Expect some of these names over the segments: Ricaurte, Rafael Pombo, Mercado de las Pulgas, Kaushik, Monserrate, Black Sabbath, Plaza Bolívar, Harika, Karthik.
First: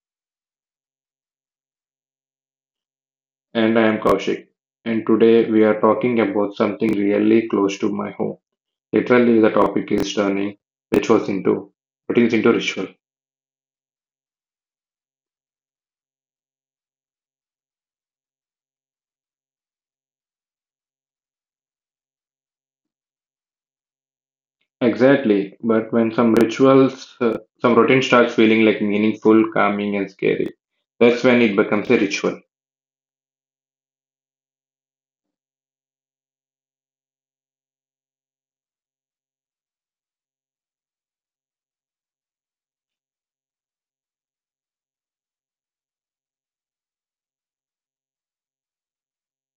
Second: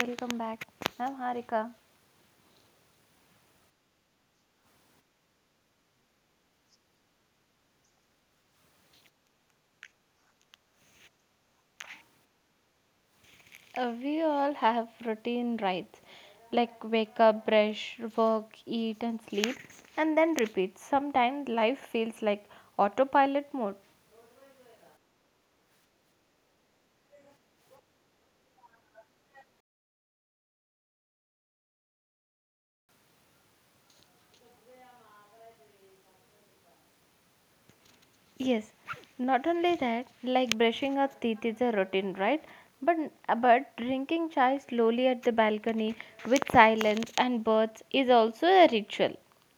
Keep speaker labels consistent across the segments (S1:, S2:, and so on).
S1: Welcome back. I'm Harika.
S2: And I am Kaushik. And today we are talking about something really close to my home. Literally, the topic is turning rituals into routines into ritual.
S1: We all have routine rites like wake up, brush, work, eat, and sleep, and then repeat. Sometimes life feels like autopilot mode.
S2: Exactly. But when some rituals, some routine starts feeling like meaningful, calming, and scary, that's when it becomes a ritual.
S1: Yes, not only that, like brushing our teeth is a routine, right? But but drinking chai slowly at the balcony with silence and birds is also a ritual,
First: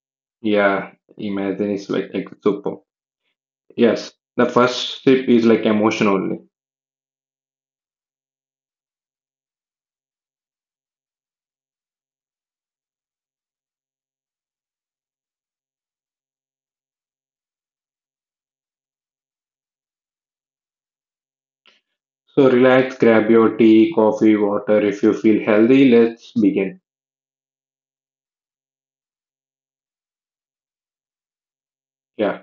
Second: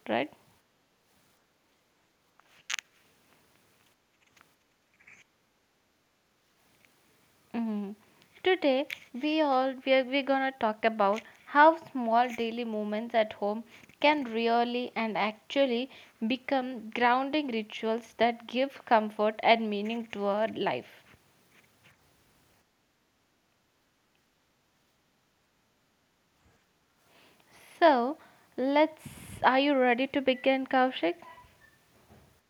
S1: right?
S2: Yeah, imagine it's like super. Yes, the first sip is like emotion only.
S1: Mhm. Today we're gonna talk about how small daily moments at home can really and actually become grounding rituals that give comfort and meaning to our life.
S2: So relax, grab your tea, coffee, water. If you feel healthy, let's begin.
S1: So let's Are you ready to begin, Kaushik?
S2: Yeah.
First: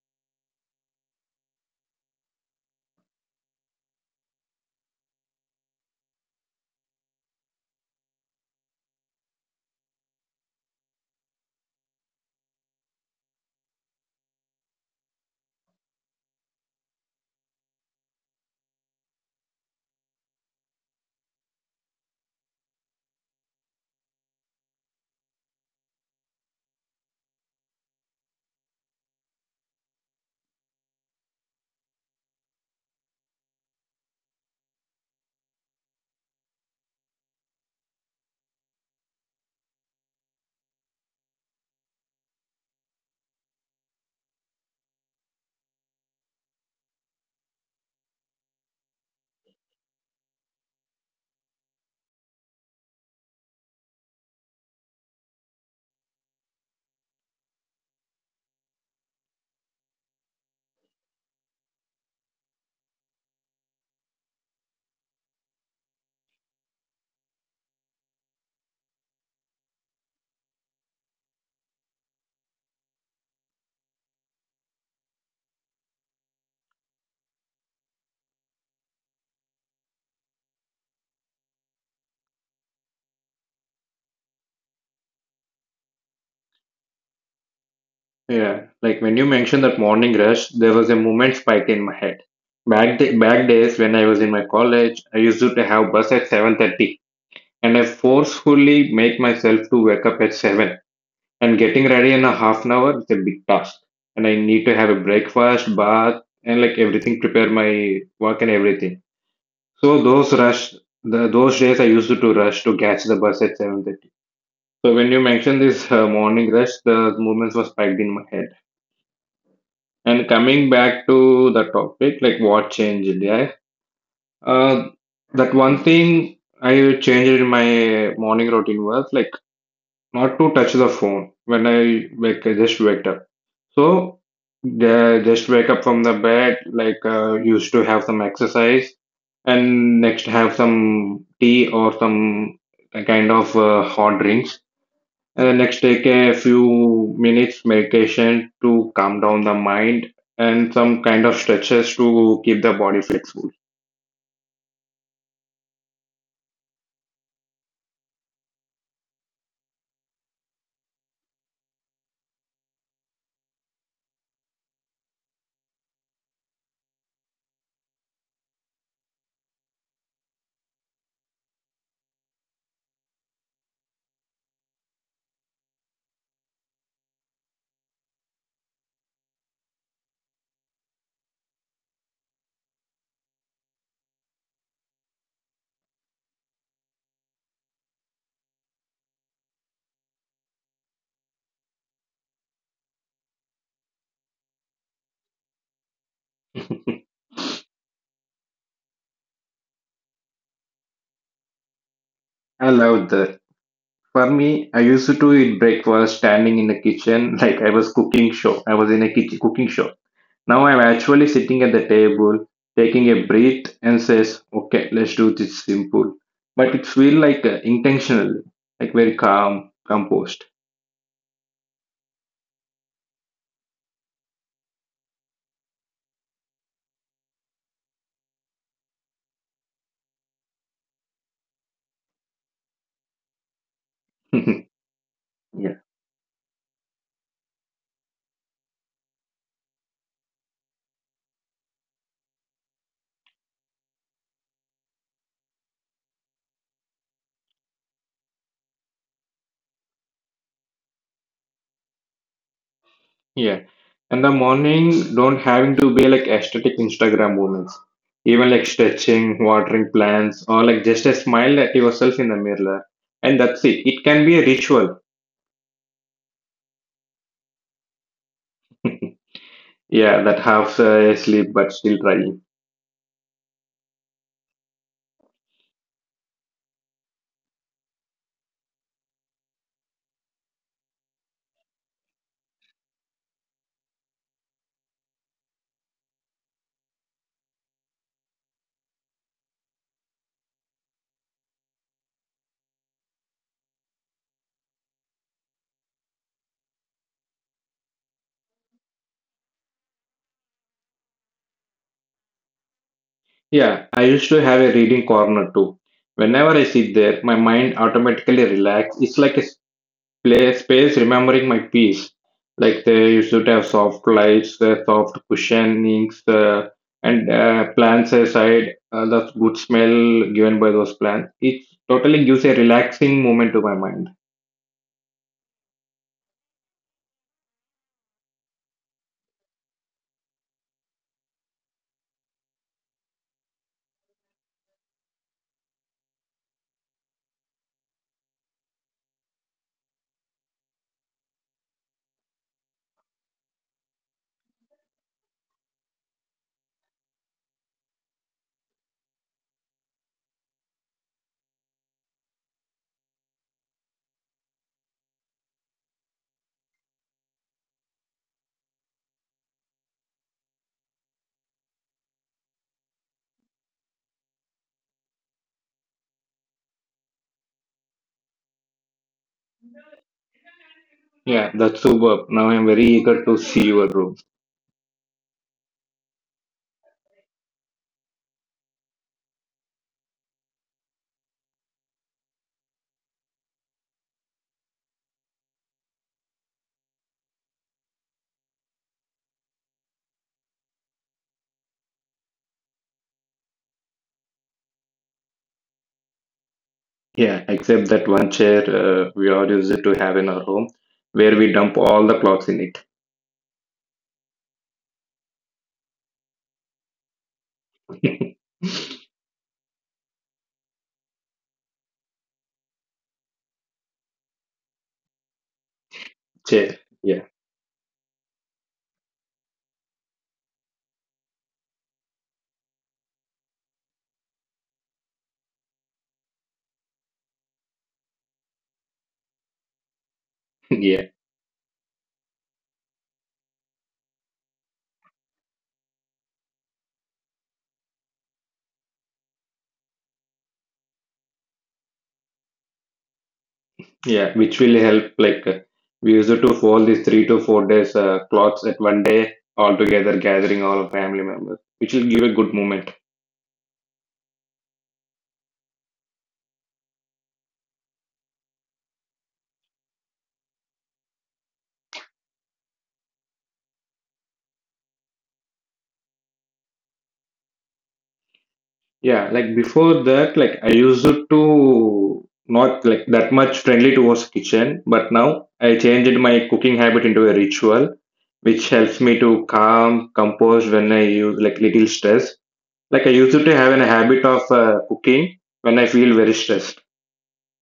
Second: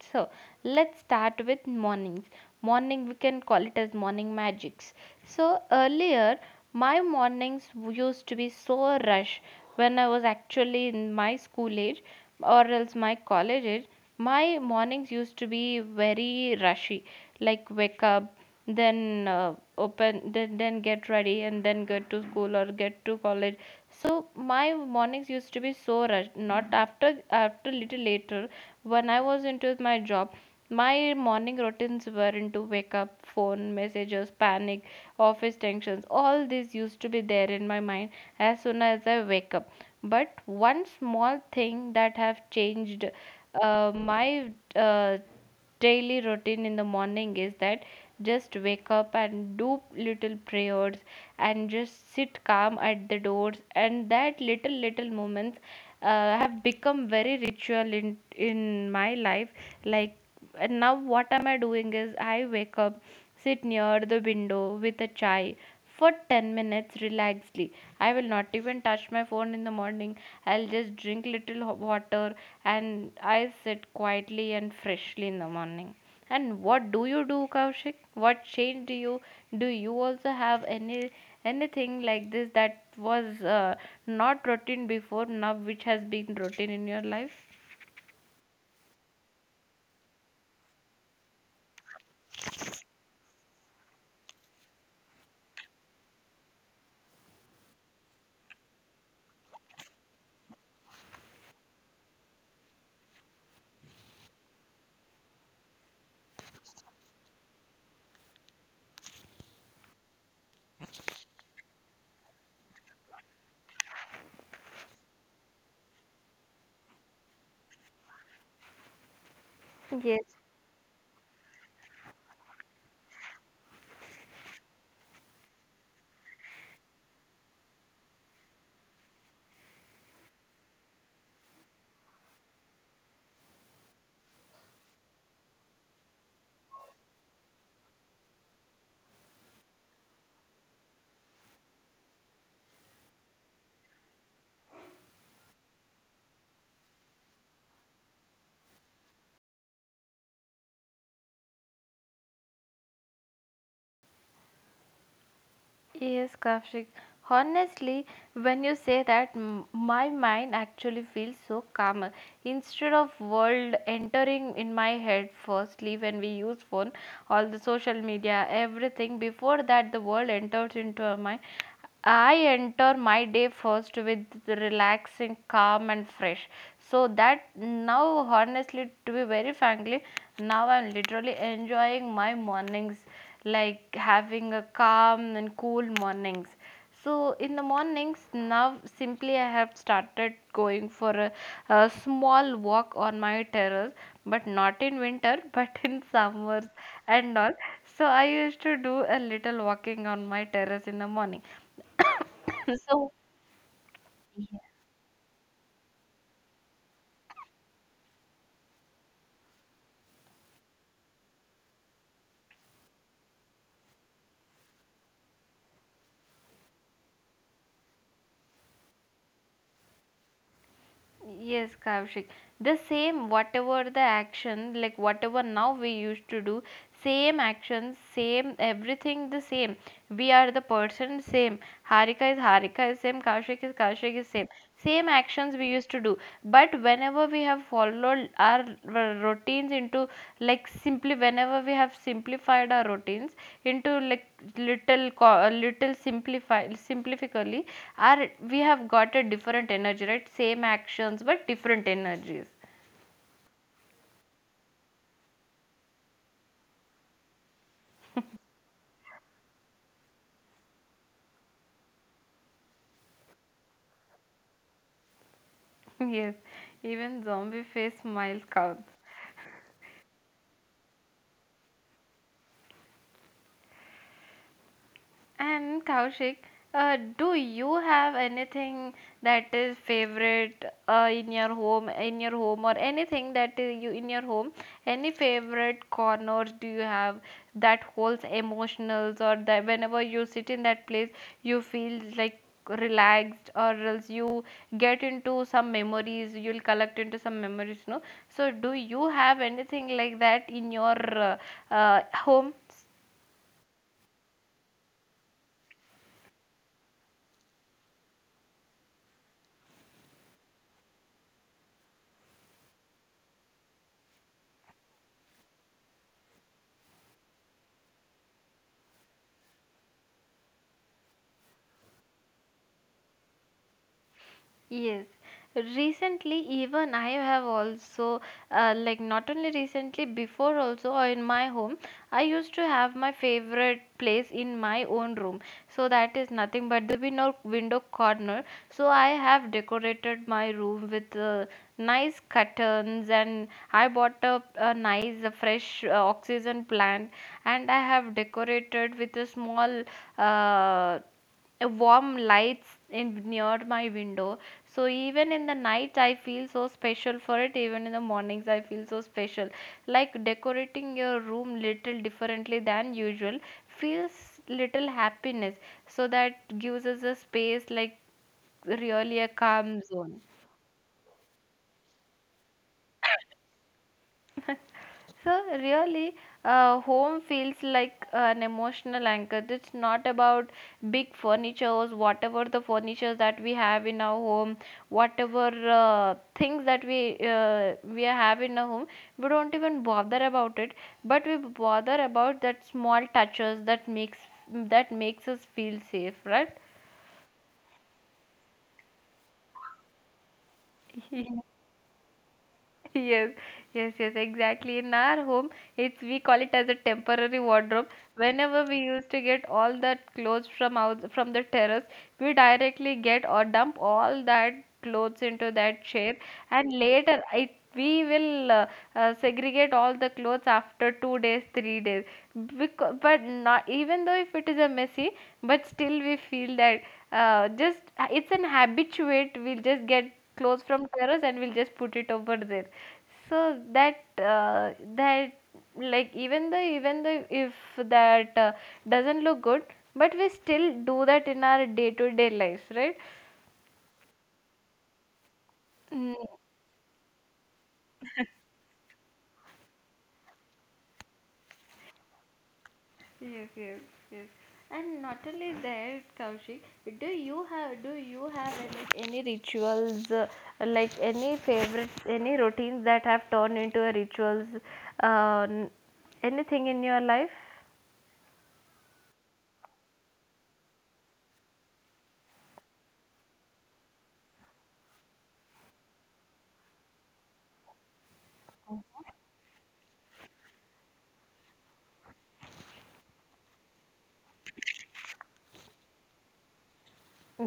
S1: So let's start with mornings. Morning, we can call it as morning magics. So earlier, my mornings used to be so rush when I was actually in my school age or else my college age. My mornings used to be very rushy, like wake up, then open, then get ready, and then get to school or get to college. So my mornings used to be so rushed. Not after little later when I was into my job, my morning routines were into wake up, phone messages, panic, office tensions. All this used to be there in my mind as soon as I wake up. But one small thing that have changed my daily routine in the morning is that just wake up and do little prayers and just sit calm at the doors and that little little moments have become very ritual in my life like and now what am I doing is I wake up, sit near the window with a chai for 10 minutes relaxedly. I will not even touch my phone in the morning. I'll just drink little water and I sit quietly and freshly in the morning. And what do you do, Kaushik? What change do? You also have anything like this that was not routine before now, which has been routine in your life?
S2: Yeah, like when you mentioned that morning rush, there was a moment spike in my head. Back days when I was in my college, I used to have bus at 7:30, and I forcefully make myself to wake up at 7, and getting ready in a half an hour is a big task. And I need to have a breakfast, bath and like everything prepare my work and everything. So those days I used to rush to catch the bus at 7:30. So when you mentioned this morning rush, the moments were spiked in my head. And
S1: Yes,
S2: coming back to the topic, like what changed, yeah. Uh, that one thing I changed in my morning routine was like not to touch the phone when I wake, I just wake up. So the just wake up from the bed, like used to have some exercise, and next have some tea or some kind of hot drinks. And let's take a few minutes meditation to calm down the mind and some kind of stretches to keep the body flexible.
S1: Yes, Kavshik. Honestly, when you say that, my mind actually feels so calmer. Instead of world entering in my head firstly when we use phone, all the social media, everything, before that the world enters into our mind, I enter my day first with relaxing, calm, and fresh. So that now, honestly, to be very frankly, now I'm literally enjoying my mornings, like having a calm and cool mornings. So in the mornings now, simply I have started going for a small walk on my terrace, but not in winter, but in summers and all. So I used to do a little walking on my terrace in the morning
S2: I love
S1: so,
S2: that. For me, I used to eat breakfast standing in the kitchen like I was cooking show. I was in a kitchen cooking show. Now I'm actually sitting at the table, taking a breath and says, okay, let's do this simple. But it feel like intentionally, like very calm, composed.
S1: yes, Kaushik, the same, whatever the action, like whatever now we used to do, same actions, same everything the same. We are the person same. Harika is same, Kaushik is
S2: yeah.
S1: same. Same actions we used to do. But whenever we have followed our routines into like simply whenever we have simplified our routines into like little simplify simplifically our we have got a different energy, right? Same actions but different energies.
S2: Yeah. And the morning don't having to be like aesthetic Instagram moments. Even like stretching, watering plants, or like just a smile at yourself in the mirror. And that's it. It can be a ritual.
S1: Yes, even zombie face smile counts.
S2: Yeah, that half sleep but still trying.
S1: And Kaushik, do you have anything that is favorite in your home, or anything that is you in your home? Any favorite corners do you have that holds emotionals, or that whenever you sit in that place, you feel like relaxed, or else you get into some memories, you'll collect into some memories, no? So, do you have anything like that in your home?
S2: Yeah, I used to have a reading corner too. Whenever I sit there, my mind automatically relax. It's like a play space remembering my piece. Like they used to have soft lights, the soft cushionings, and plants aside, the good smell given by those plants. It totally gives a relaxing moment to my mind.
S1: Yes, recently even I have also like not only recently before also or in my home I used to have my favorite place in my own room, so that is nothing but the window corner. So I have decorated my room with nice curtains and I bought a nice fresh oxygen plant, and I have decorated with a small uh, a warm lights in near my window, so even in the night I feel so special for it, even in the mornings I feel so special. Like decorating your room little differently than usual feels little happiness, so that gives us a space like really a calm zone.
S2: Yeah, that's superb. Now I'm very eager to see your room.
S1: So really, home feels like an emotional anchor. It's not about big furnitures, whatever the furniture that we have in our home, whatever things that we have in our home. We don't even bother about it, but we bother about that small touches that makes us feel safe, right?
S2: Yeah, except that one chair we all use it to have in our home where we dump all the clothes in
S1: Yes, yes, yes, exactly. In our home, it's we call it as a temporary wardrobe.
S2: it.
S1: Whenever we used to get all that clothes from out from the terrace, we directly get or dump all that clothes into that chair,
S2: Chair.
S1: and
S2: Yeah.
S1: later it we will segregate all the clothes after 2 days, 3 days. Because, but not even though if it is a messy, but still we feel that just it's an habituate. We'll just get clothes from
S2: Yeah.
S1: terrace and we'll just put it over there so that that like even though if that doesn't look good, but we still do that in our day to day lives, right?
S2: Yeah, which will help. Like we
S1: Mm.
S2: used to fold these 3 to 4 days clothes at one day all together, gathering all family members, which will give a good moment.
S1: Yes, yes, yes. And not only that, Kaushik, do you have any rituals like any favorites, any routines that have turned into a rituals, uh, n- anything in your life?
S2: Yeah, like before that, like I used to not like that much friendly towards kitchen, but now I changed my cooking habit into a ritual, which helps me to calm, compose when I use like little stress. Like I used to have a habit of cooking when I feel very stressed.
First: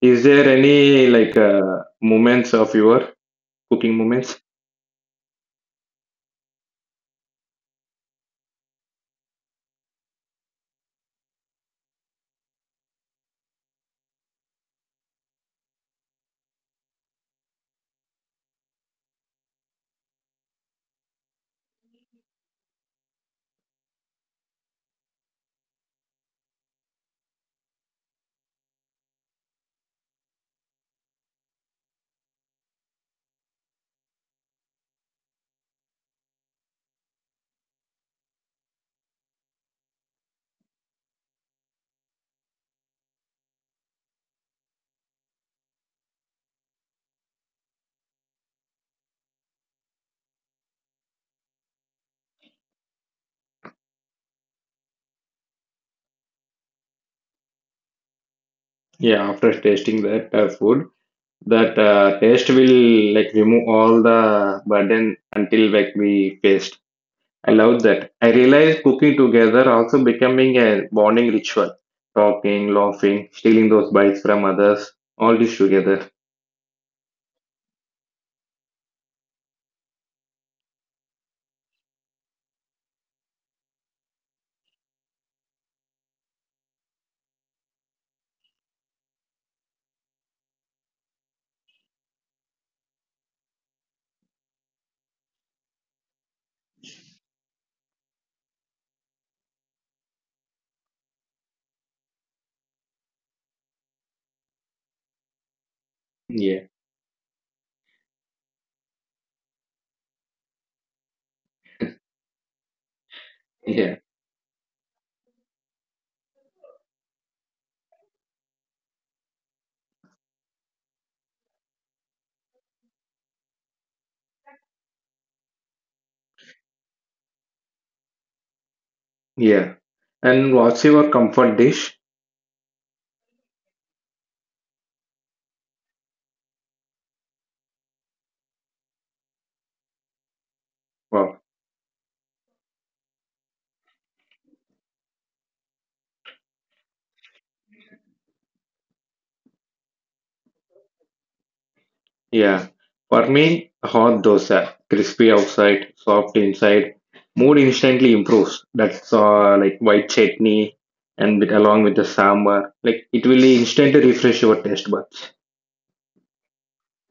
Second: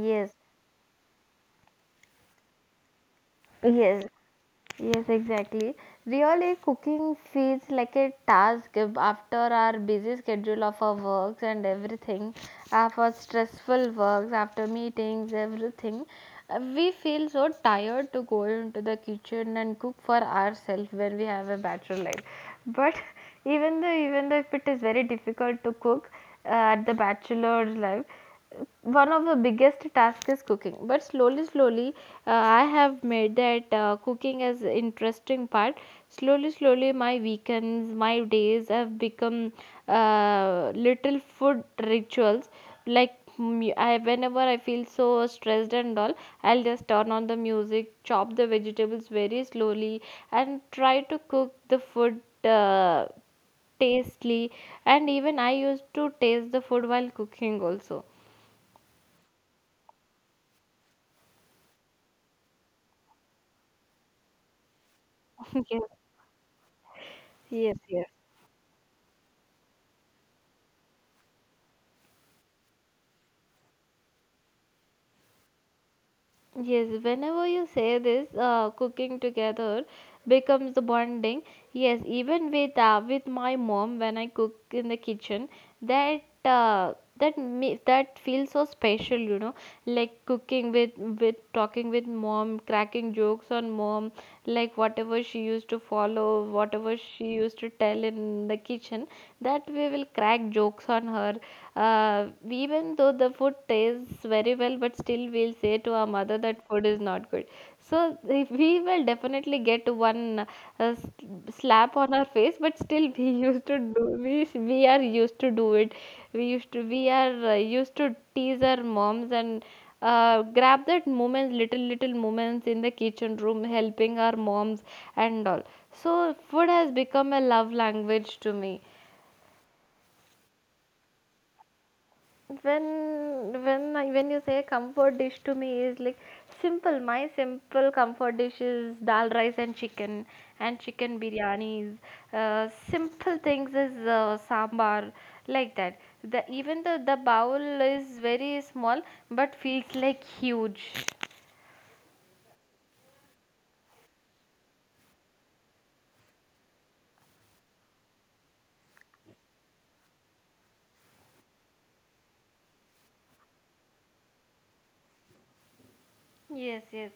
S2: Is there any like moments of your cooking
S1: yes.
S2: moments?
S1: Yes, exactly. Really, cooking feels like a task after our busy schedule of our works and everything, of our stressful works, after meetings, everything. We feel so tired to go into the kitchen and cook for ourselves when we have a bachelor life. But even though if it is very difficult to cook at the bachelor's life, one of the biggest tasks is cooking, but slowly slowly I have made that cooking as interesting part. Slowly slowly my weekends my days have become little food rituals like whenever I feel so stressed and all, I'll just turn on the music, chop the vegetables very slowly, and try to cook the food tastily. And even I used to taste the food while cooking also.
S2: Yeah, after tasting that food, that taste will like remove all the burden until
S1: Yes.
S2: like we faced. I
S1: Yes,
S2: love
S1: yes.
S2: that. I realized cooking together also becoming a bonding ritual. Talking, laughing, stealing those bites from others, all this together.
S1: Yes, whenever you say this, cooking together becomes the bonding. Yes, even with my mom when I cook in the kitchen, that that me that feels so special, you know, like cooking with talking with mom, cracking jokes on mom, like whatever she used to follow, whatever she used to tell in the kitchen, that we will crack jokes on her. Even though the food tastes very well, but still we'll say to our mother that
S2: Yeah,
S1: food is not good. So if we will definitely get one slap on our face, but still we used to
S2: yeah,
S1: do we are used to do it. We are used to tease our moms and grab that moment little little moments in the kitchen room helping our moms and all. So food has become a love language to me.
S2: yeah. And what's your comfort dish?
S1: When when I, when you say comfort dish to me is like simple, my simple comfort dish is dal rice and chicken
S2: Wow.
S1: biryanis. Simple things is sambar, like that the even the bowl is very small but feels like huge.
S2: Yeah, for me, hot dosa, crispy outside, soft inside, mood instantly improves. That's like white chutney and with, along with the sambar, like it will instantly refresh your taste buds.
S1: Yes, yes.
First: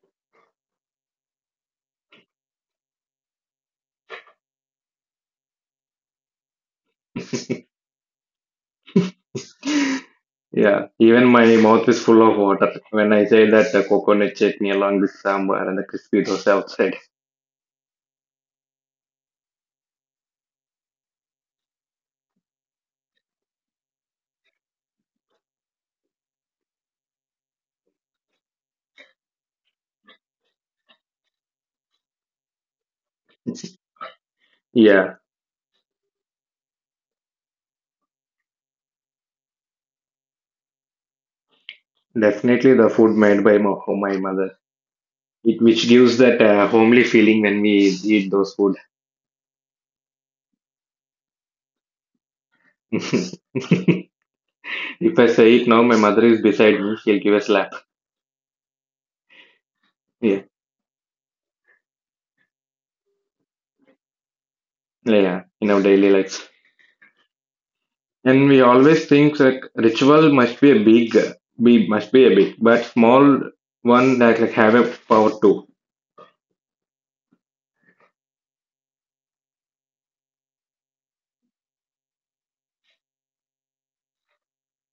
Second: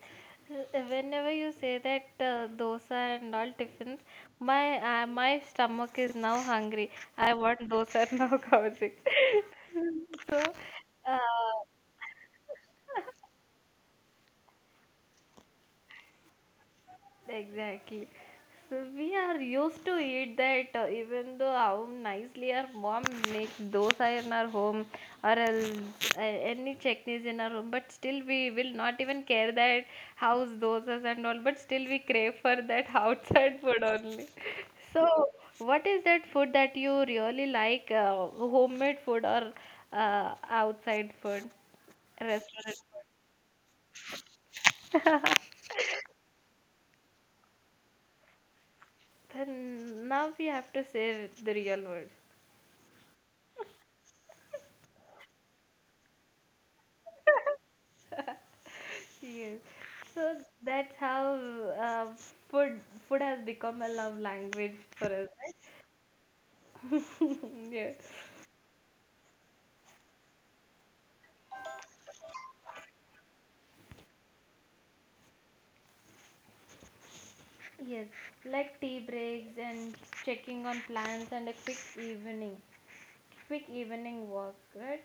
S1: Whenever you say that dosa and all tiffins, my stomach is now hungry. I want dosa now, Kaushik. So,
S2: Yeah,
S1: uh,
S2: even my mouth is full of water when I say that the coconut chutney along with sambar and the crispy dosa outside.
S1: Exactly. So we are used to eat that even though how nicely our mom makes dosa in our home or else, any chutneys in our home, but still we will not even care that house dosas and all, but still we crave for that outside food only. So
S2: Yeah,
S1: what is that food that you really like, homemade food or outside food, restaurant
S2: definitely the
S1: food?
S2: food made by my mother, it which gives that homely feeling when we eat those food.
S1: Then now we have to say the real word.
S2: If I say it now, my mother is beside me. She'll give a slap.
S1: Yes. So
S2: Yeah,
S1: that's how uh, food food has become a love language for us,
S2: yeah.
S1: right?
S2: In our daily life,
S1: Yes.
S2: and we always think that ritual must be a big, be must be a big, but small one that like have a power too.
S1: Yes. Like tea breaks and checking on plants and a quick evening walk, right?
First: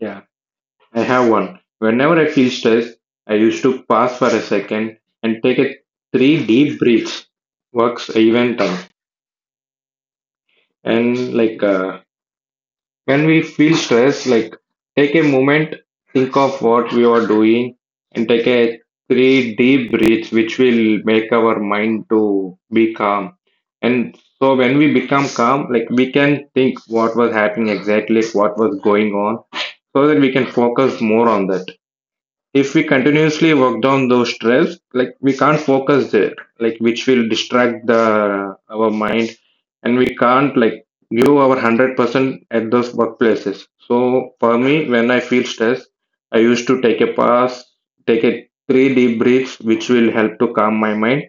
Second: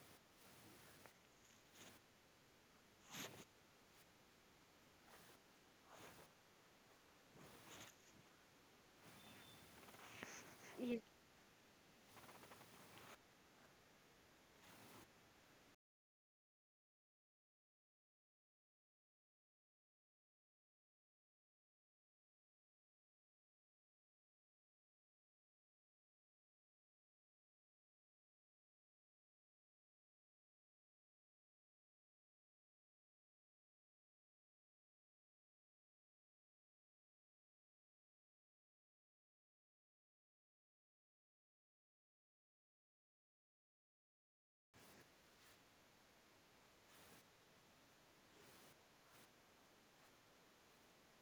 S2: Yeah, I have one. Whenever I feel stressed, I used to pause for a second and take a three deep breaths. Works even time
S1: Yes.
S2: and like. When we feel stressed, like take a moment, think of what we are doing, and take a three deep breaths, which will make our mind to be calm. And so when we become calm, like we can think what was happening exactly, like what was going on, so that we can focus more on that. If we continuously work down those stress, like we can't focus there, like which will distract the our mind, and we can't like give our 100% at those workplaces. So for me, when I feel stressed, I used to take a pause, take a three deep breaths, which will help to calm my mind,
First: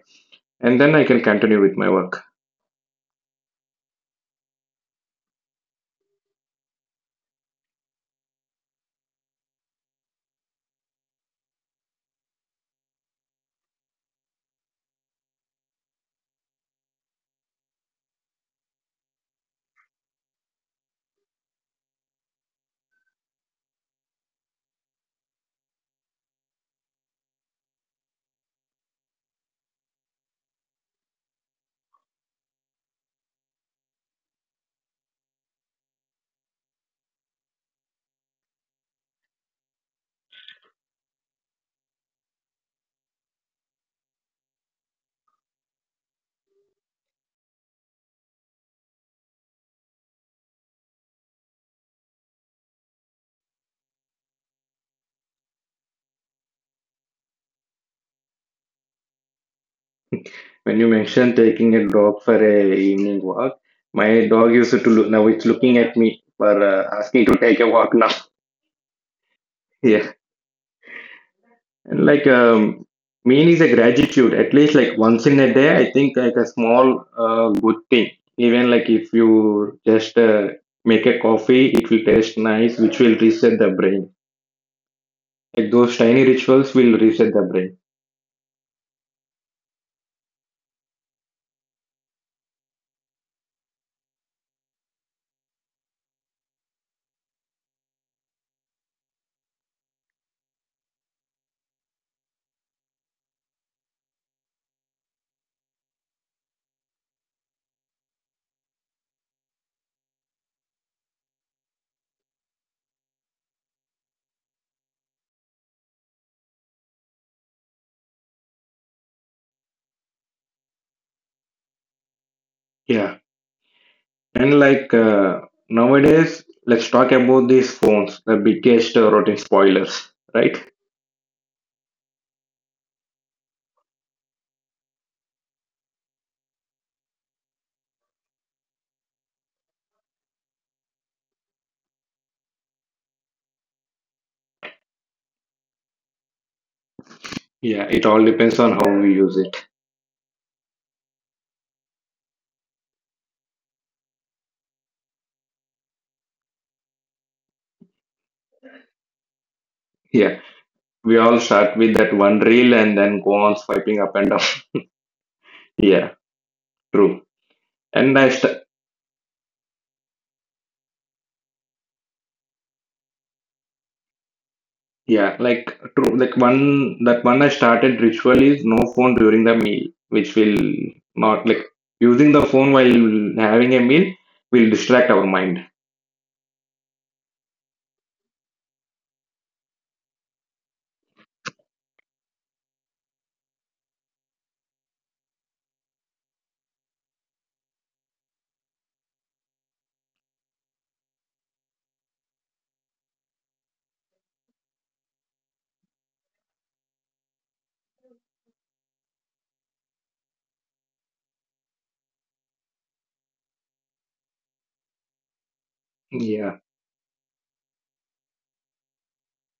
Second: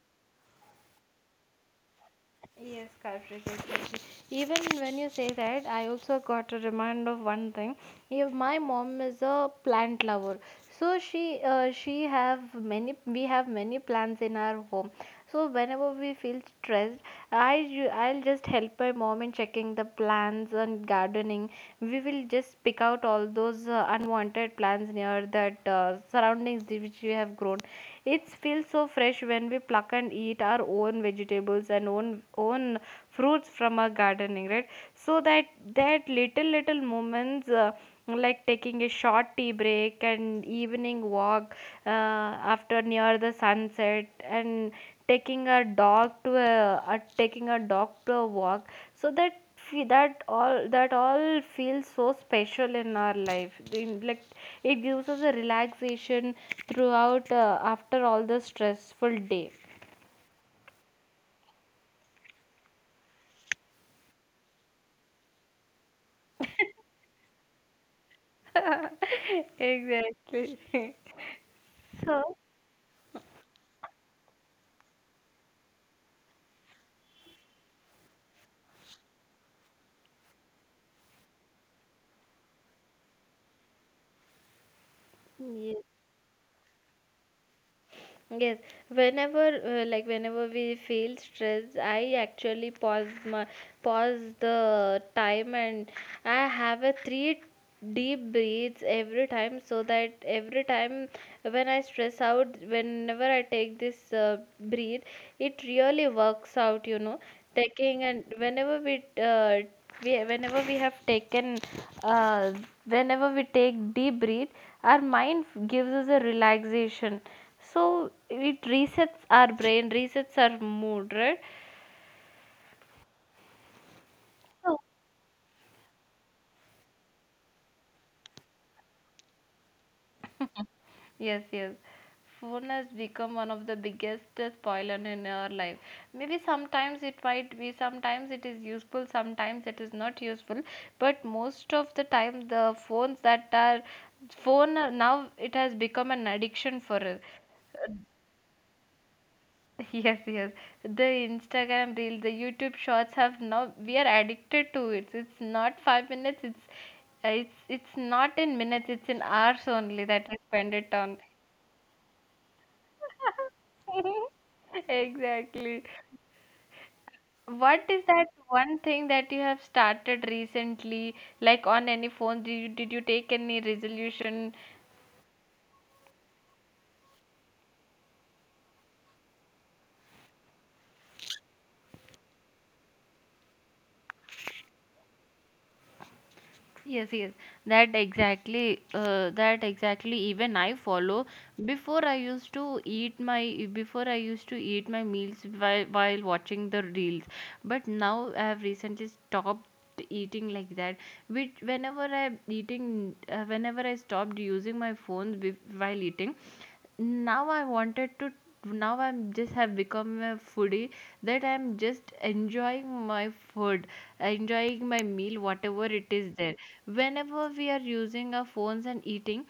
S2: and then I can continue with my work.
S1: Yes, Karthik, exactly. Even when you say that, I also got a remind of one thing. If my mom is a plant lover, so she have many we have many plants in our home. So whenever we feel stressed, I'll just help my mom in checking the plants and gardening. We will just pick out all those unwanted plants near that surroundings which we have grown. It feels so fresh when we pluck and eat our own vegetables and own own fruits from our gardening, right? So that that little moments, like taking a short tea break and evening walk uh, after near the sunset, and taking a dog to a taking a dog to a walk. So that that all feels so special in our life. Like it gives us a relaxation throughout, after all the stressful day.
S2: When you mentioned taking a dog for a evening walk, my dog used to look, now it's looking at me for asking to take a walk now. Yeah.
S1: Exactly.
S2: And like
S1: So,
S2: mean is a gratitude. At least like once in a day, I think like a small good thing. Even like if you just make a coffee, it will taste nice, which will reset the brain. Like
S1: yes.
S2: those tiny rituals will reset the brain.
S1: Yes, whenever whenever we feel stressed, I actually pause the time, and I have a three deep breaths every time, so that every time when I stress out, whenever I take this breathe, it really works out, you know. Taking, and whenever we have taken uh, whenever we take deep breath, our mind gives us a relaxation, so it resets our brain, resets our mood, right?
S2: Yeah, and
S1: So
S2: like nowadays, let's talk about these phones, the biggest routine spoilers, right?
S1: yes, yes. Phone has become one of the biggest spoiler in our life. Maybe sometimes it might be, sometimes it is useful, sometimes it is not useful. But most of the time, the phones that are phone are- now it has become an addiction for us.
S2: Yeah, it all depends on how we use it.
S1: Yes, yes. The Instagram reels, the YouTube shorts, have now we are addicted to it. It's not 5 minutes. It's it's not in minutes. It's in hours only that
S2: Yeah,
S1: we spend it
S2: we
S1: on.
S2: all start with that one reel and then go on swiping up and down.
S1: Exactly.
S2: Yeah, true.
S1: What is
S2: And I
S1: that
S2: st-
S1: one thing that you have started recently, like on any phone? Did you take any resolution?
S2: yeah, like true, like one that one I started ritual is no phone during the meal, which will not like using the phone while having a meal will distract our mind.
S1: Yes, yes, that exactly, that exactly. Even I follow. Before I used to eat my meals while watching the reels. But now I have recently stopped eating like that. Which whenever I eating, whenever I stopped using my phone while eating, now I wanted to, now I'm just have become a foodie, that I'm just enjoying my food, enjoying my meal, whatever it is
S2: Yeah,
S1: there. Whenever we are using our phones and eating,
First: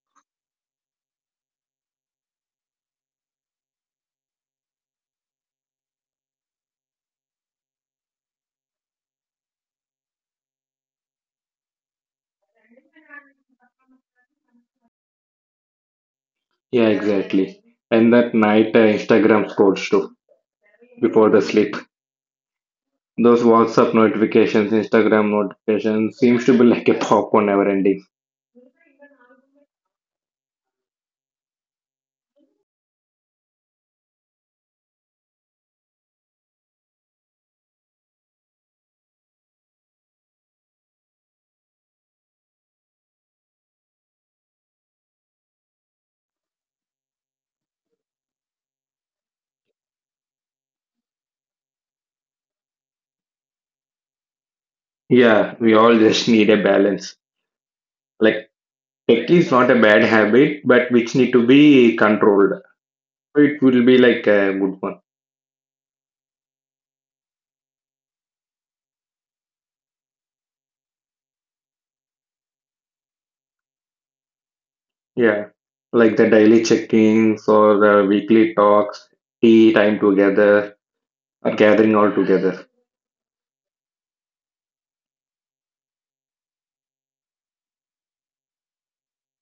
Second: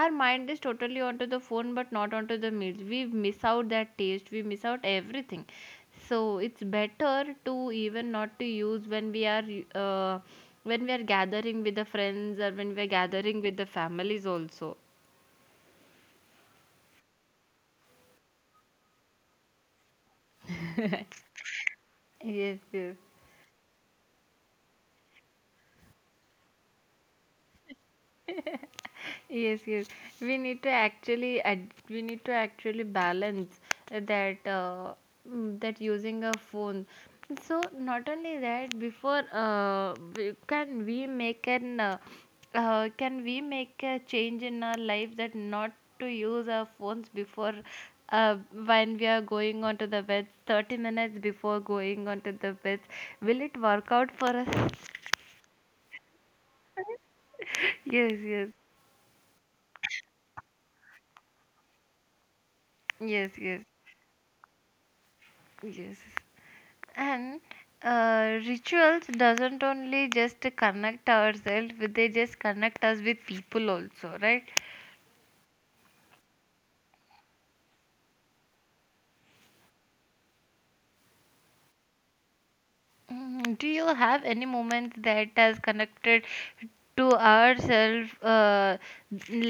S1: our mind is totally onto the phone but not onto the meals. We miss out that taste, we miss out everything. So it's better to even not to use when we are, uh, when we are gathering with the friends or when we are gathering with the families also.
S2: yeah, exactly. And that night Instagram scrolls too before the sleep.
S1: Yes, yes.
S2: Those WhatsApp notifications, Instagram notifications seems to be like a popcorn never ending.
S1: Yes, yes, we need to actually we need to actually balance that, that using a phone. So not only that, can we make an, can we make a change in our life that not to use our phones before, uh, when we are going onto the bed, 30 minutes before going onto the bed, will it work out for us?
S2: Yeah, we all just need a balance.
S1: Yes, yes,
S2: Like tech is not a bad habit, but which need to be controlled.
S1: yes, yes,
S2: It will be like a good one.
S1: yes. And rituals doesn't only just connect ourselves with, they just connect us with people also, right?
S2: Yeah. Like the daily check-ins or the weekly talks, tea time together, or gathering all together.
S1: Mm, do you have any moment that has connected to ourselves,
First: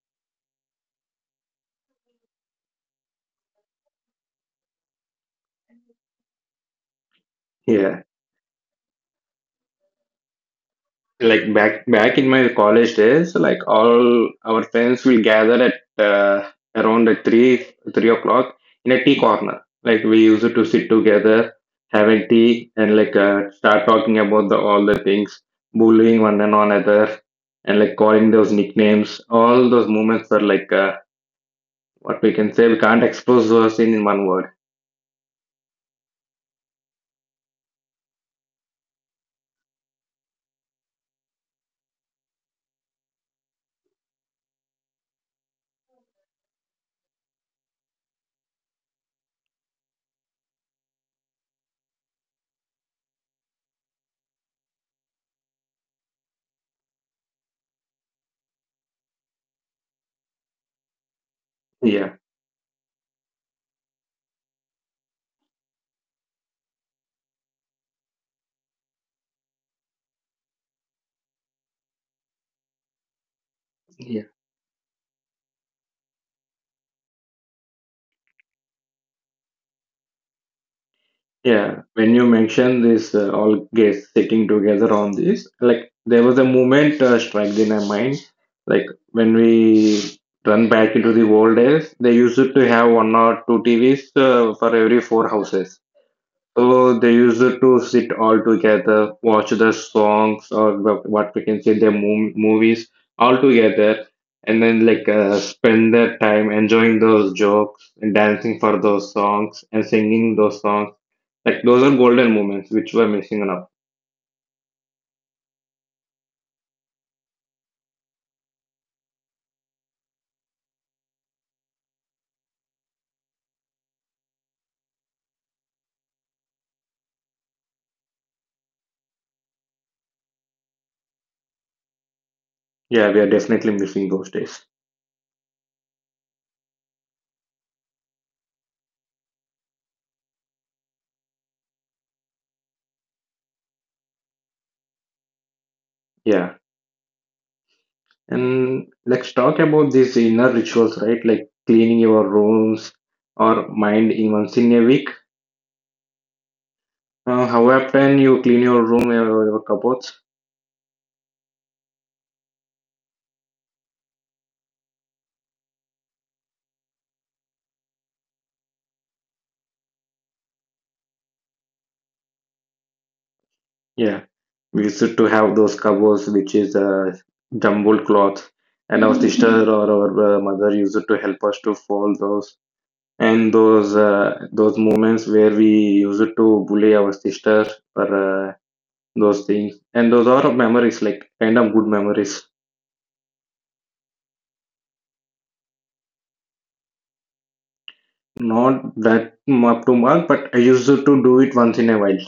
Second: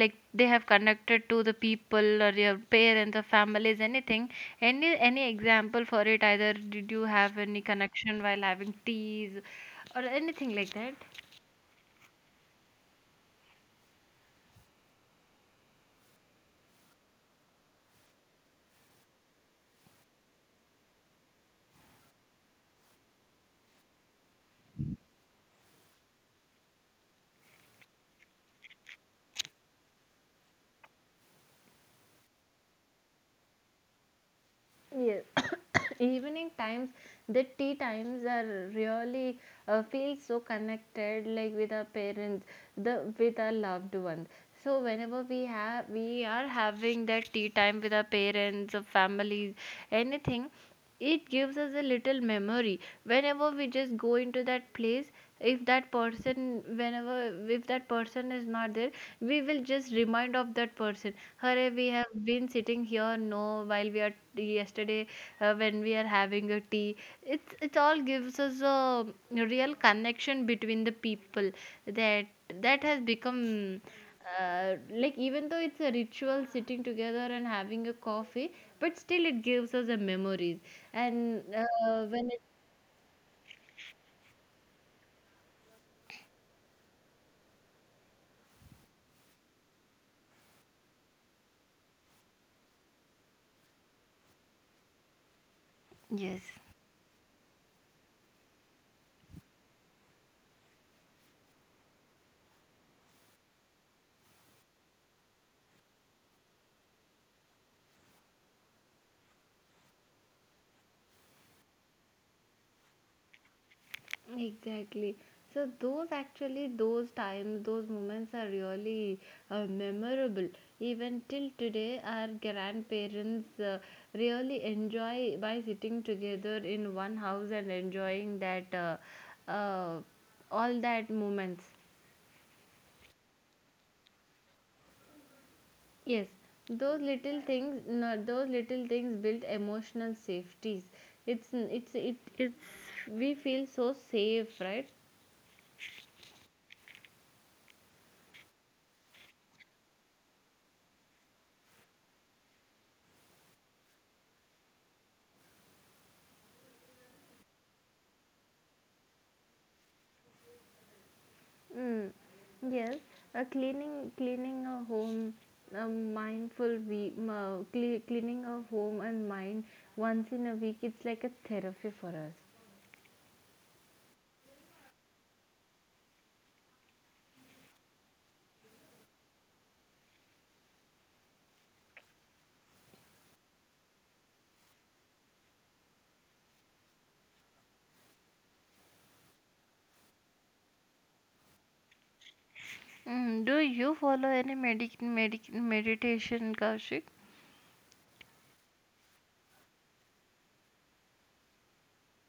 S1: like they have connected to the people or your parents or families anything, any example for it? Either did you have any
S2: Yeah.
S1: connection while having teas or anything like that?
S2: Like back in my college days, like all our friends will gather at around at three three o'clock in a tea corner. Like we used to sit together, having tea, and like start talking about the all the things, bullying one and another, and like calling those nicknames. All those moments were like. What we can say we can't expose those in one word.
S1: Yes. Evening times, the tea times are really, feel so connected, like with our parents, the with our loved ones. So whenever we have we are having that tea time with our parents or families, anything, it gives us a little memory. Whenever we just go into that place, if that person whenever, if that person is not there, we will just remind of that person. Hurry, we have
S2: Yeah.
S1: been sitting here no, while we are yesterday, when we are having a tea, it's it all gives us a real connection between the people. That that has become,
S2: Yeah.
S1: like even though it's a ritual sitting together and having a coffee, but still it gives us a memories. And
S2: Yeah, when you
S1: when it,
S2: mention this all guests sitting together on this, like there was a moment struck in my mind, like when we run back into the old days, they used to have one or two TVs for every four houses.
S1: yes.
S2: So they used to sit all together, watch the songs or what we can say their movies all together, and then like spend their time enjoying those jokes and dancing for those songs and singing those songs. Like those are golden moments which we're missing now.
S1: Exactly. So those actually those times, those moments are really, memorable. Even till today, our grandparents really enjoy by sitting together in one house and enjoying that, uh, all that moments.
S2: Yeah, we are definitely missing those days.
S1: Yes, those little things, no, those little things build emotional safeties. It's we feel so safe, right?
S2: Yeah, and let's talk about these inner rituals, right? Like cleaning your rooms or mind even once in a week. How often you clean your room or your cupboards?
S1: Mm, yes, cleaning a home, a mindful week, cleaning a home and mind once in a week. It's like a therapy for us.
S2: Yeah, we used to have those covers, which is jumbled cloth, and our sister or our mother used to help us to fold those. And those moments where we used to bully our sister for those things, and those are memories, like kind of good memories.
S1: Mm, do you follow any medic medic meditation, Kaushik?
S2: Not that up to mark, but I used to do it once in a while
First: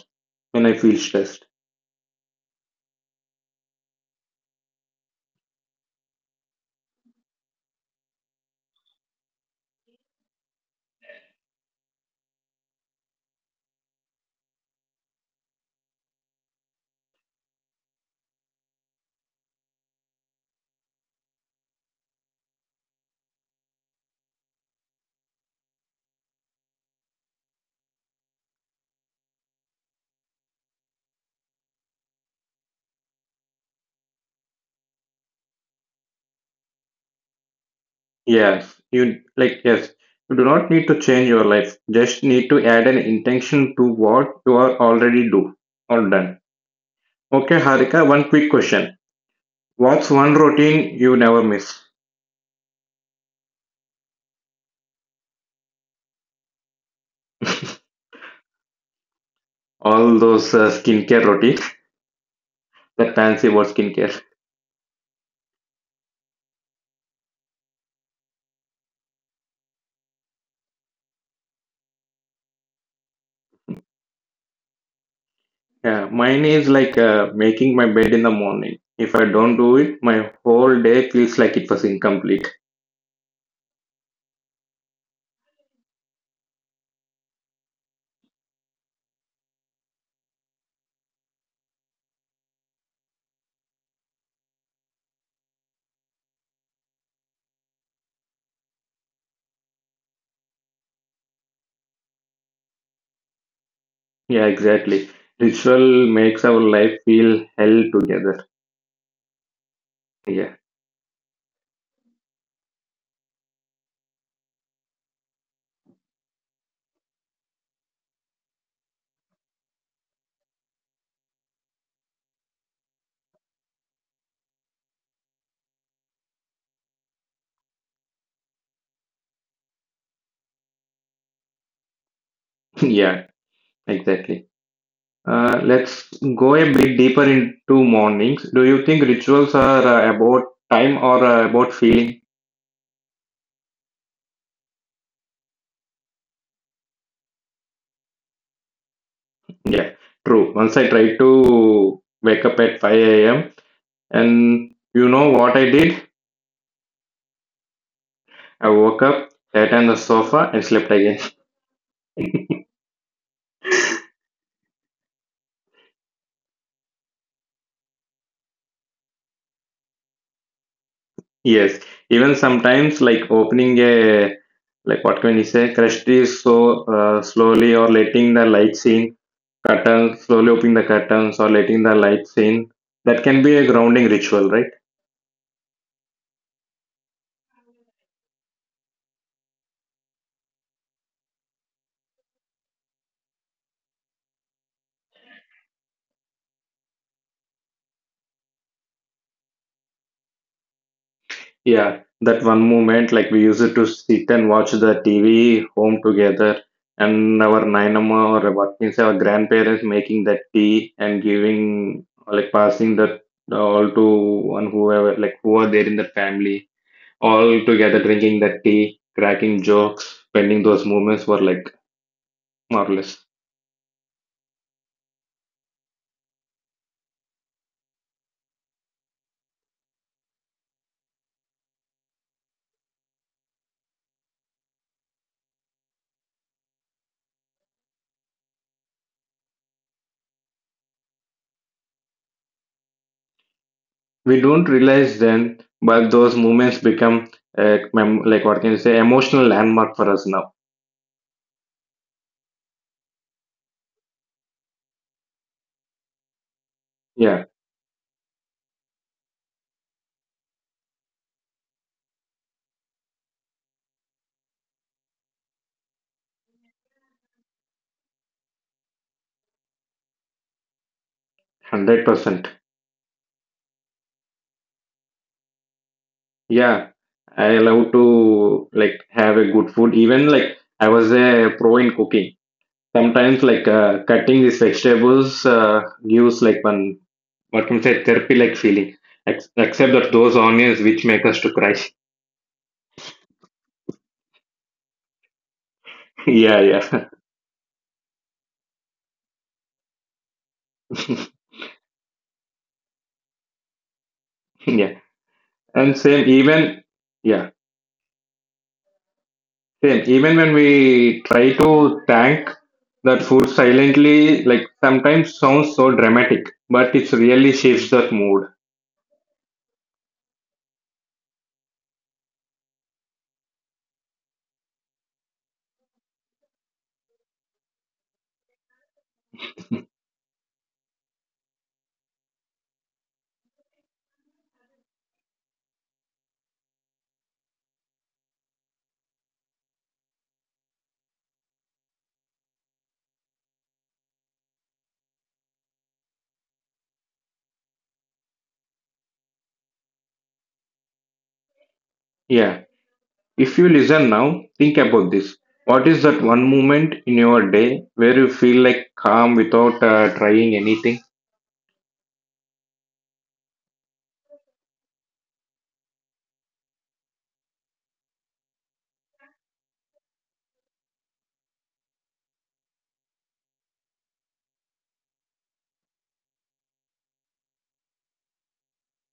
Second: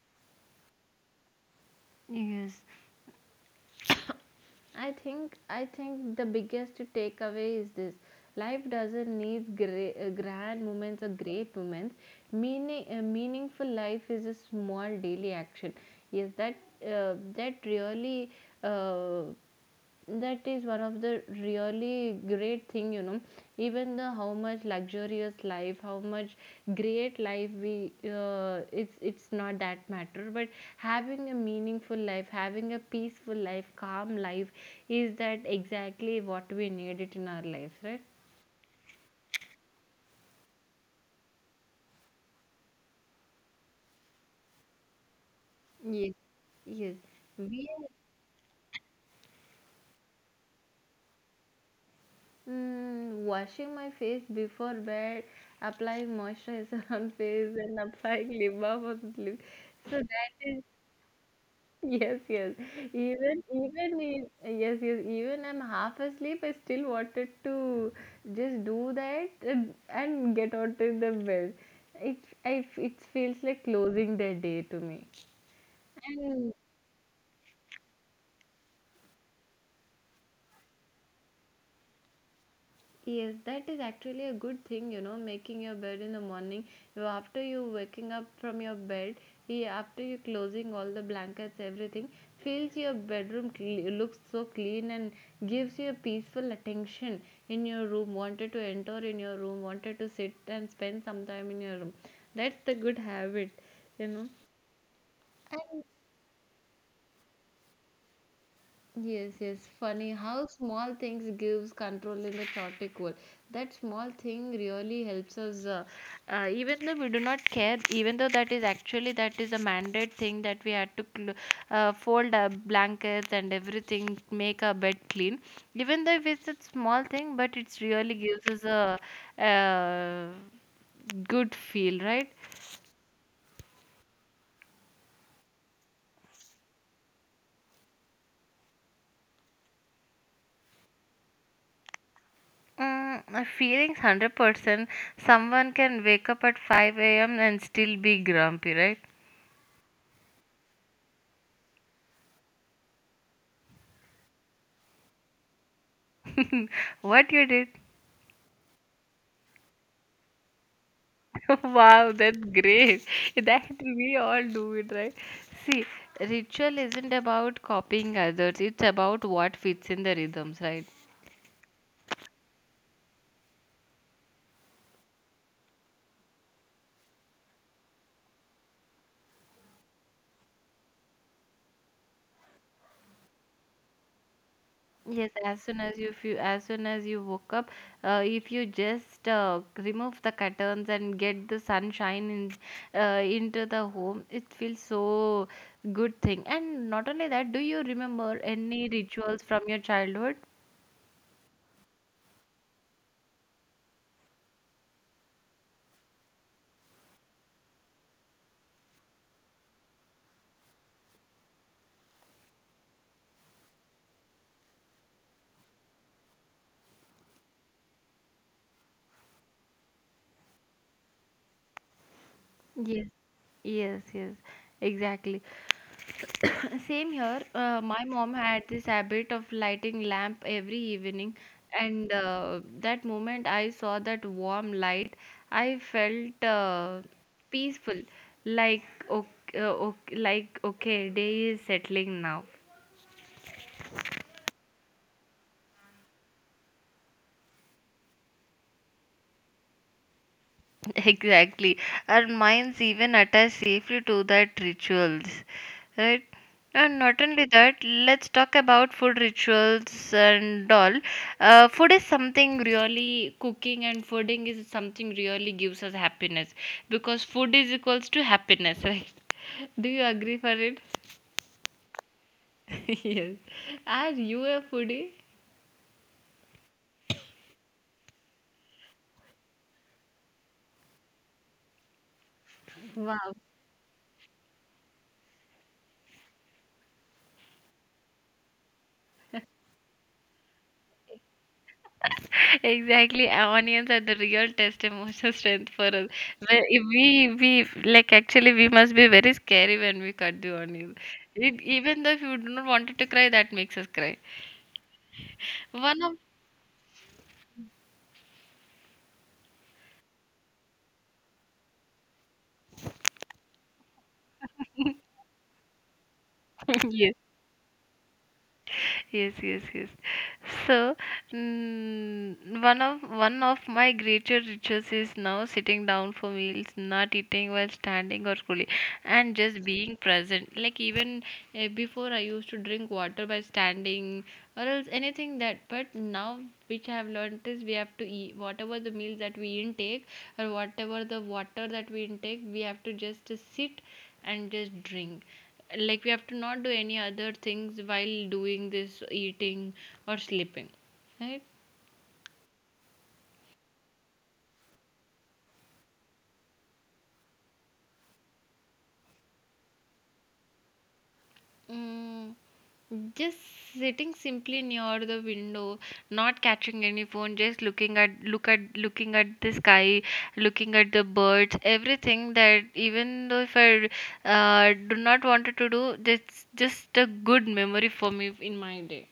S2: when I feel stressed.
S1: Yes, I think the biggest takeaway is this: life doesn't need grand moments or great moments. Meaning, meaningful life is a small daily action. Yes, that that really, uh, that is one of the really great thing, you know. Even the how much luxurious life, how much great life we, it's not that matter, but having a meaningful life, having a peaceful life, calm life, is that exactly what we need it in our lives, right?
S2: Yes, you like yes. You do not need to change your life. Just need to add an intention to what you are already do or
S1: Yes.
S2: done.
S1: Yes,
S2: Okay,
S1: we
S2: Harika, one quick question. What's one routine you never miss?
S1: mm, washing my face before bed, applying moisturizer on face, and applying lip balm on lip. So
S2: All
S1: that
S2: those
S1: is,
S2: skincare routine,
S1: yes, yes.
S2: that
S1: Even
S2: fancy word
S1: even
S2: skincare.
S1: in, yes, yes. Even I'm half asleep, I still wanted to just do that and get out of the bed. It, I, it feels like closing the day to me.
S2: Yeah, mine is like making my bed in the morning. If I don't do it, my whole day feels like it was incomplete.
S1: Yes, that is actually a good thing, you know, making your bed in the morning. You after you waking up from your bed, eh, after you closing all the blankets, everything feels your bedroom looks so clean and gives you a peaceful attention in your room. Wanted to enter in your room, wanted to sit and spend some time in your room. That's the good habit, you know.
S2: Yeah, exactly. Ritual makes our life feel held together.
S1: Yes, yes. Funny how
S2: Yeah,
S1: small things gives control in the chaotic world. That small thing really helps us. Even though we do not care, even though that is actually that is a mandate thing that we had to fold our blankets and everything, make our bed clean. Even though if it's a small thing, but it's really gives us a, good feel, right?
S2: yeah, exactly. Let's go a bit deeper into mornings. Do you think rituals are about time or about feeling?
S1: Mm, my feelings 100%. Someone can wake up at 5 a.m. and still be grumpy, right?
S2: Yeah, true. Once I tried to wake up at 5 a.m., and you know what I did?
S1: What you did?
S2: I woke up, sat on the sofa, and slept again.
S1: Wow, that's great. That we all do it, right? See, ritual isn't about copying others, it's about what fits in the rhythms, right?
S2: Yes, even sometimes, like opening a like what can you say, crushed is so slowly, or letting the lights in, curtains, slowly opening the curtains, or letting the lights in. That can be a grounding ritual, right?
S1: Yes, as soon as you feel, as soon as you woke up, if you just remove the curtains and get the sunshine in, into the home, it feels so good thing. And not only that, do you remember any rituals from your childhood?
S2: Yeah, that one moment, like we used to sit and watch the TV home together, and our Nainama or what means our grandparents making that tea and giving, like passing that all to one whoever, like who are there in the family, all together drinking that tea, cracking jokes, spending those moments were like
S1: Yes.
S2: marvelous.
S1: Yes, yes, exactly. Same here. My mom had this habit of lighting lamp every evening, and that moment I saw that warm light, I felt peaceful, like okay, okay, day is settling now.
S2: We don't realize then, but those moments become, like what can you say, emotional landmark for us now.
S1: Exactly. Our minds even attach safely to that rituals, right? And not
S2: Yeah,
S1: only that, let's talk about food rituals and all. Food is something really, cooking and fooding is something really gives us happiness, because food is equals to happiness, right? Do you agree for it?
S2: 100%.
S1: Yes. Are you a foodie?
S2: Yeah, I love to like have a good food. Even like I was a pro in cooking.
S1: Wow.
S2: Sometimes like cutting these vegetables gives like one what can I say therapy like feeling. Except that those onions which make us to cry.
S1: Exactly, our onions are the real test emotional strength for us.
S2: Yeah,
S1: Where if
S2: yeah,
S1: we like actually we must be very scary when we cut the onions. It, even though if you do not wanted to cry, that makes us cry.
S2: yeah. And
S1: One of
S2: same even yeah same even when we try to thank that food silently, like sometimes sounds so dramatic, but it
S1: yes.
S2: really shifts that mood.
S1: Yes, yes, yes. So mm, one of my greater rituals is now sitting down for meals, not eating while standing or cooling, and just being present, like even, before I used to drink water by standing or else anything that, but now, which I have learned is we have to eat whatever the meals that we intake or whatever the water that we intake, we have to just sit and just drink. Like we have to not do any other things while doing this eating or sleeping, right?
S2: Yeah. If you listen now, think about this. What is that one moment in your day where you feel like calm without trying anything?
S1: Mm, just sitting simply near the window, not catching any phone, just looking at the sky, looking at the birds, everything, that even though if I, do not wanted to do, that's just a good memory for me in my day.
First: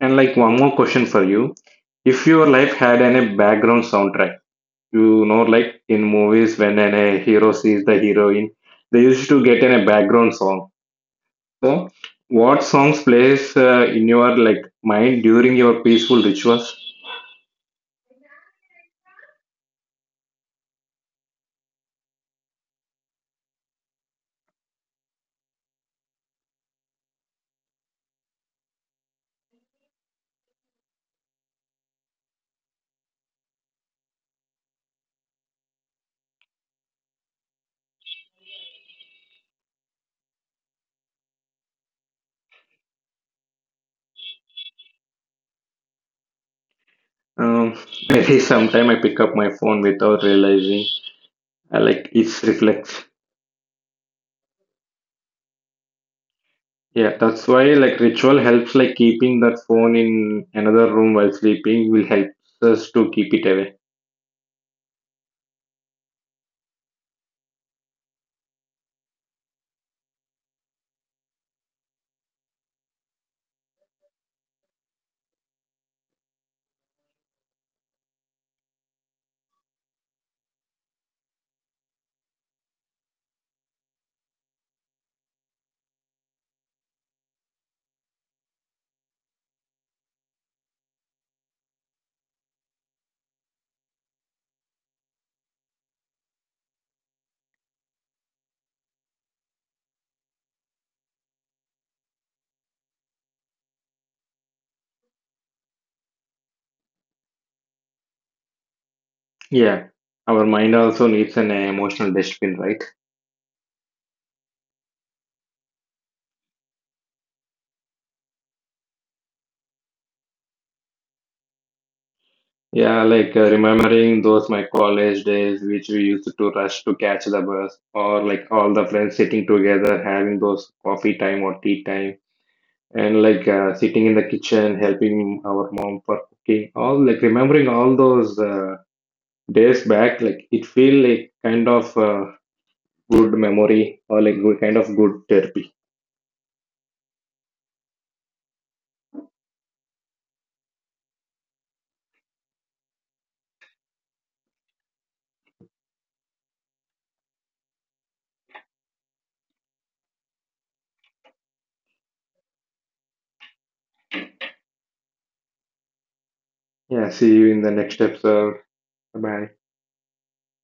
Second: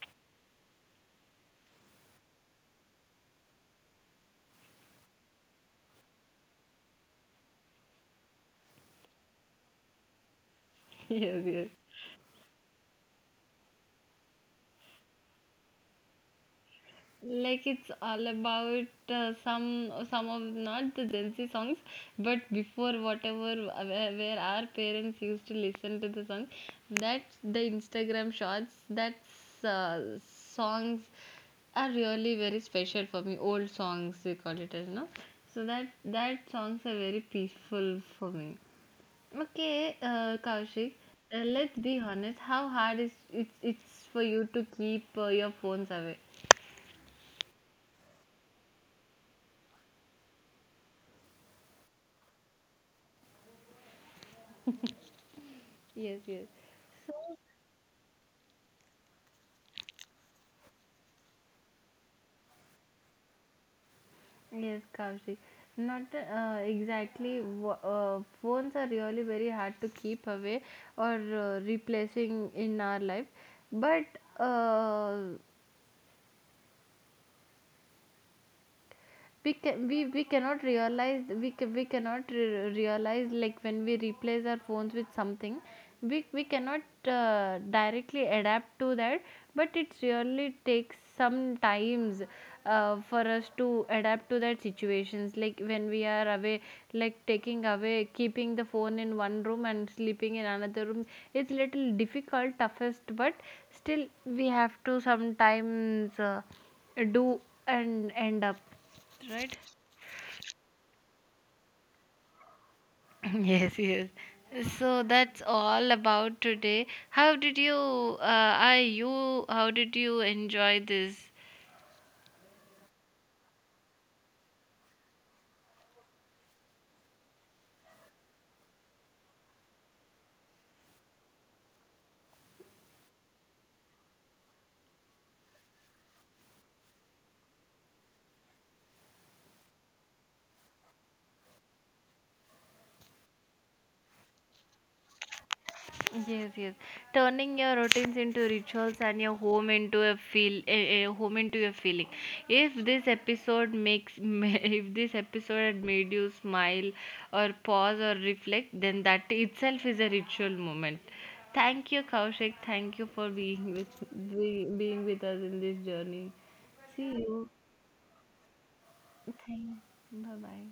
S2: And like one more question for you. If your life had a background soundtrack, like in movies when a hero sees the heroine, they used to get a background song.
S1: Yes, yes.
S2: So, what songs plays in your like mind during your peaceful rituals?
S1: Like it's all about, some of not the Gen Z songs, but before whatever, where our parents used to listen to the songs, that's the Instagram shorts. That's songs are really very special for me. Old songs we call it as no. So that that songs are very peaceful for me. Okay, Kaushik, let's be honest. How hard is it's for you to keep your phones away?
S2: Um, maybe sometime I pick up my phone without realizing. I like it's reflex.
S1: Yes, yes.
S2: Yeah, that's why like ritual helps like keeping that phone in another room while sleeping will help us to keep it away.
S1: Yes, Kaushik. Not exactly. Phones are really very hard to keep away or replacing in our life. But uh, we can we cannot realize, we cannot realize, like when we replace our phones with something, we cannot directly adapt to that, but it really takes some times, for us to adapt to that situations, like when we are away, like taking away, keeping the phone in one room and sleeping in another room, it's little difficult toughest, but still we have to sometimes do and end up, right?
S2: Yeah. Our mind also needs an emotional dustbin, right?
S1: Yes, yes. So that's all about today. How did you, how did you enjoy this?
S2: Yeah, like remembering those my college days which we used to rush to catch the bus or like all the friends sitting together having those coffee time or tea time, and like sitting in the kitchen helping our mom for cooking. All like remembering all those days back, like it feel like kind of good memory or like good kind of good therapy.
S1: Yes, yes. Turning your routines into rituals and your home into a a home into a feeling. If this episode makes if this episode had made you smile or pause or reflect, then that itself is a ritual moment. Thank you, Kaushik. Thank you for being with us in this journey. See
S2: Yeah, see
S1: you.
S2: you in the next episode. Bye
S1: Thank. Bye bye.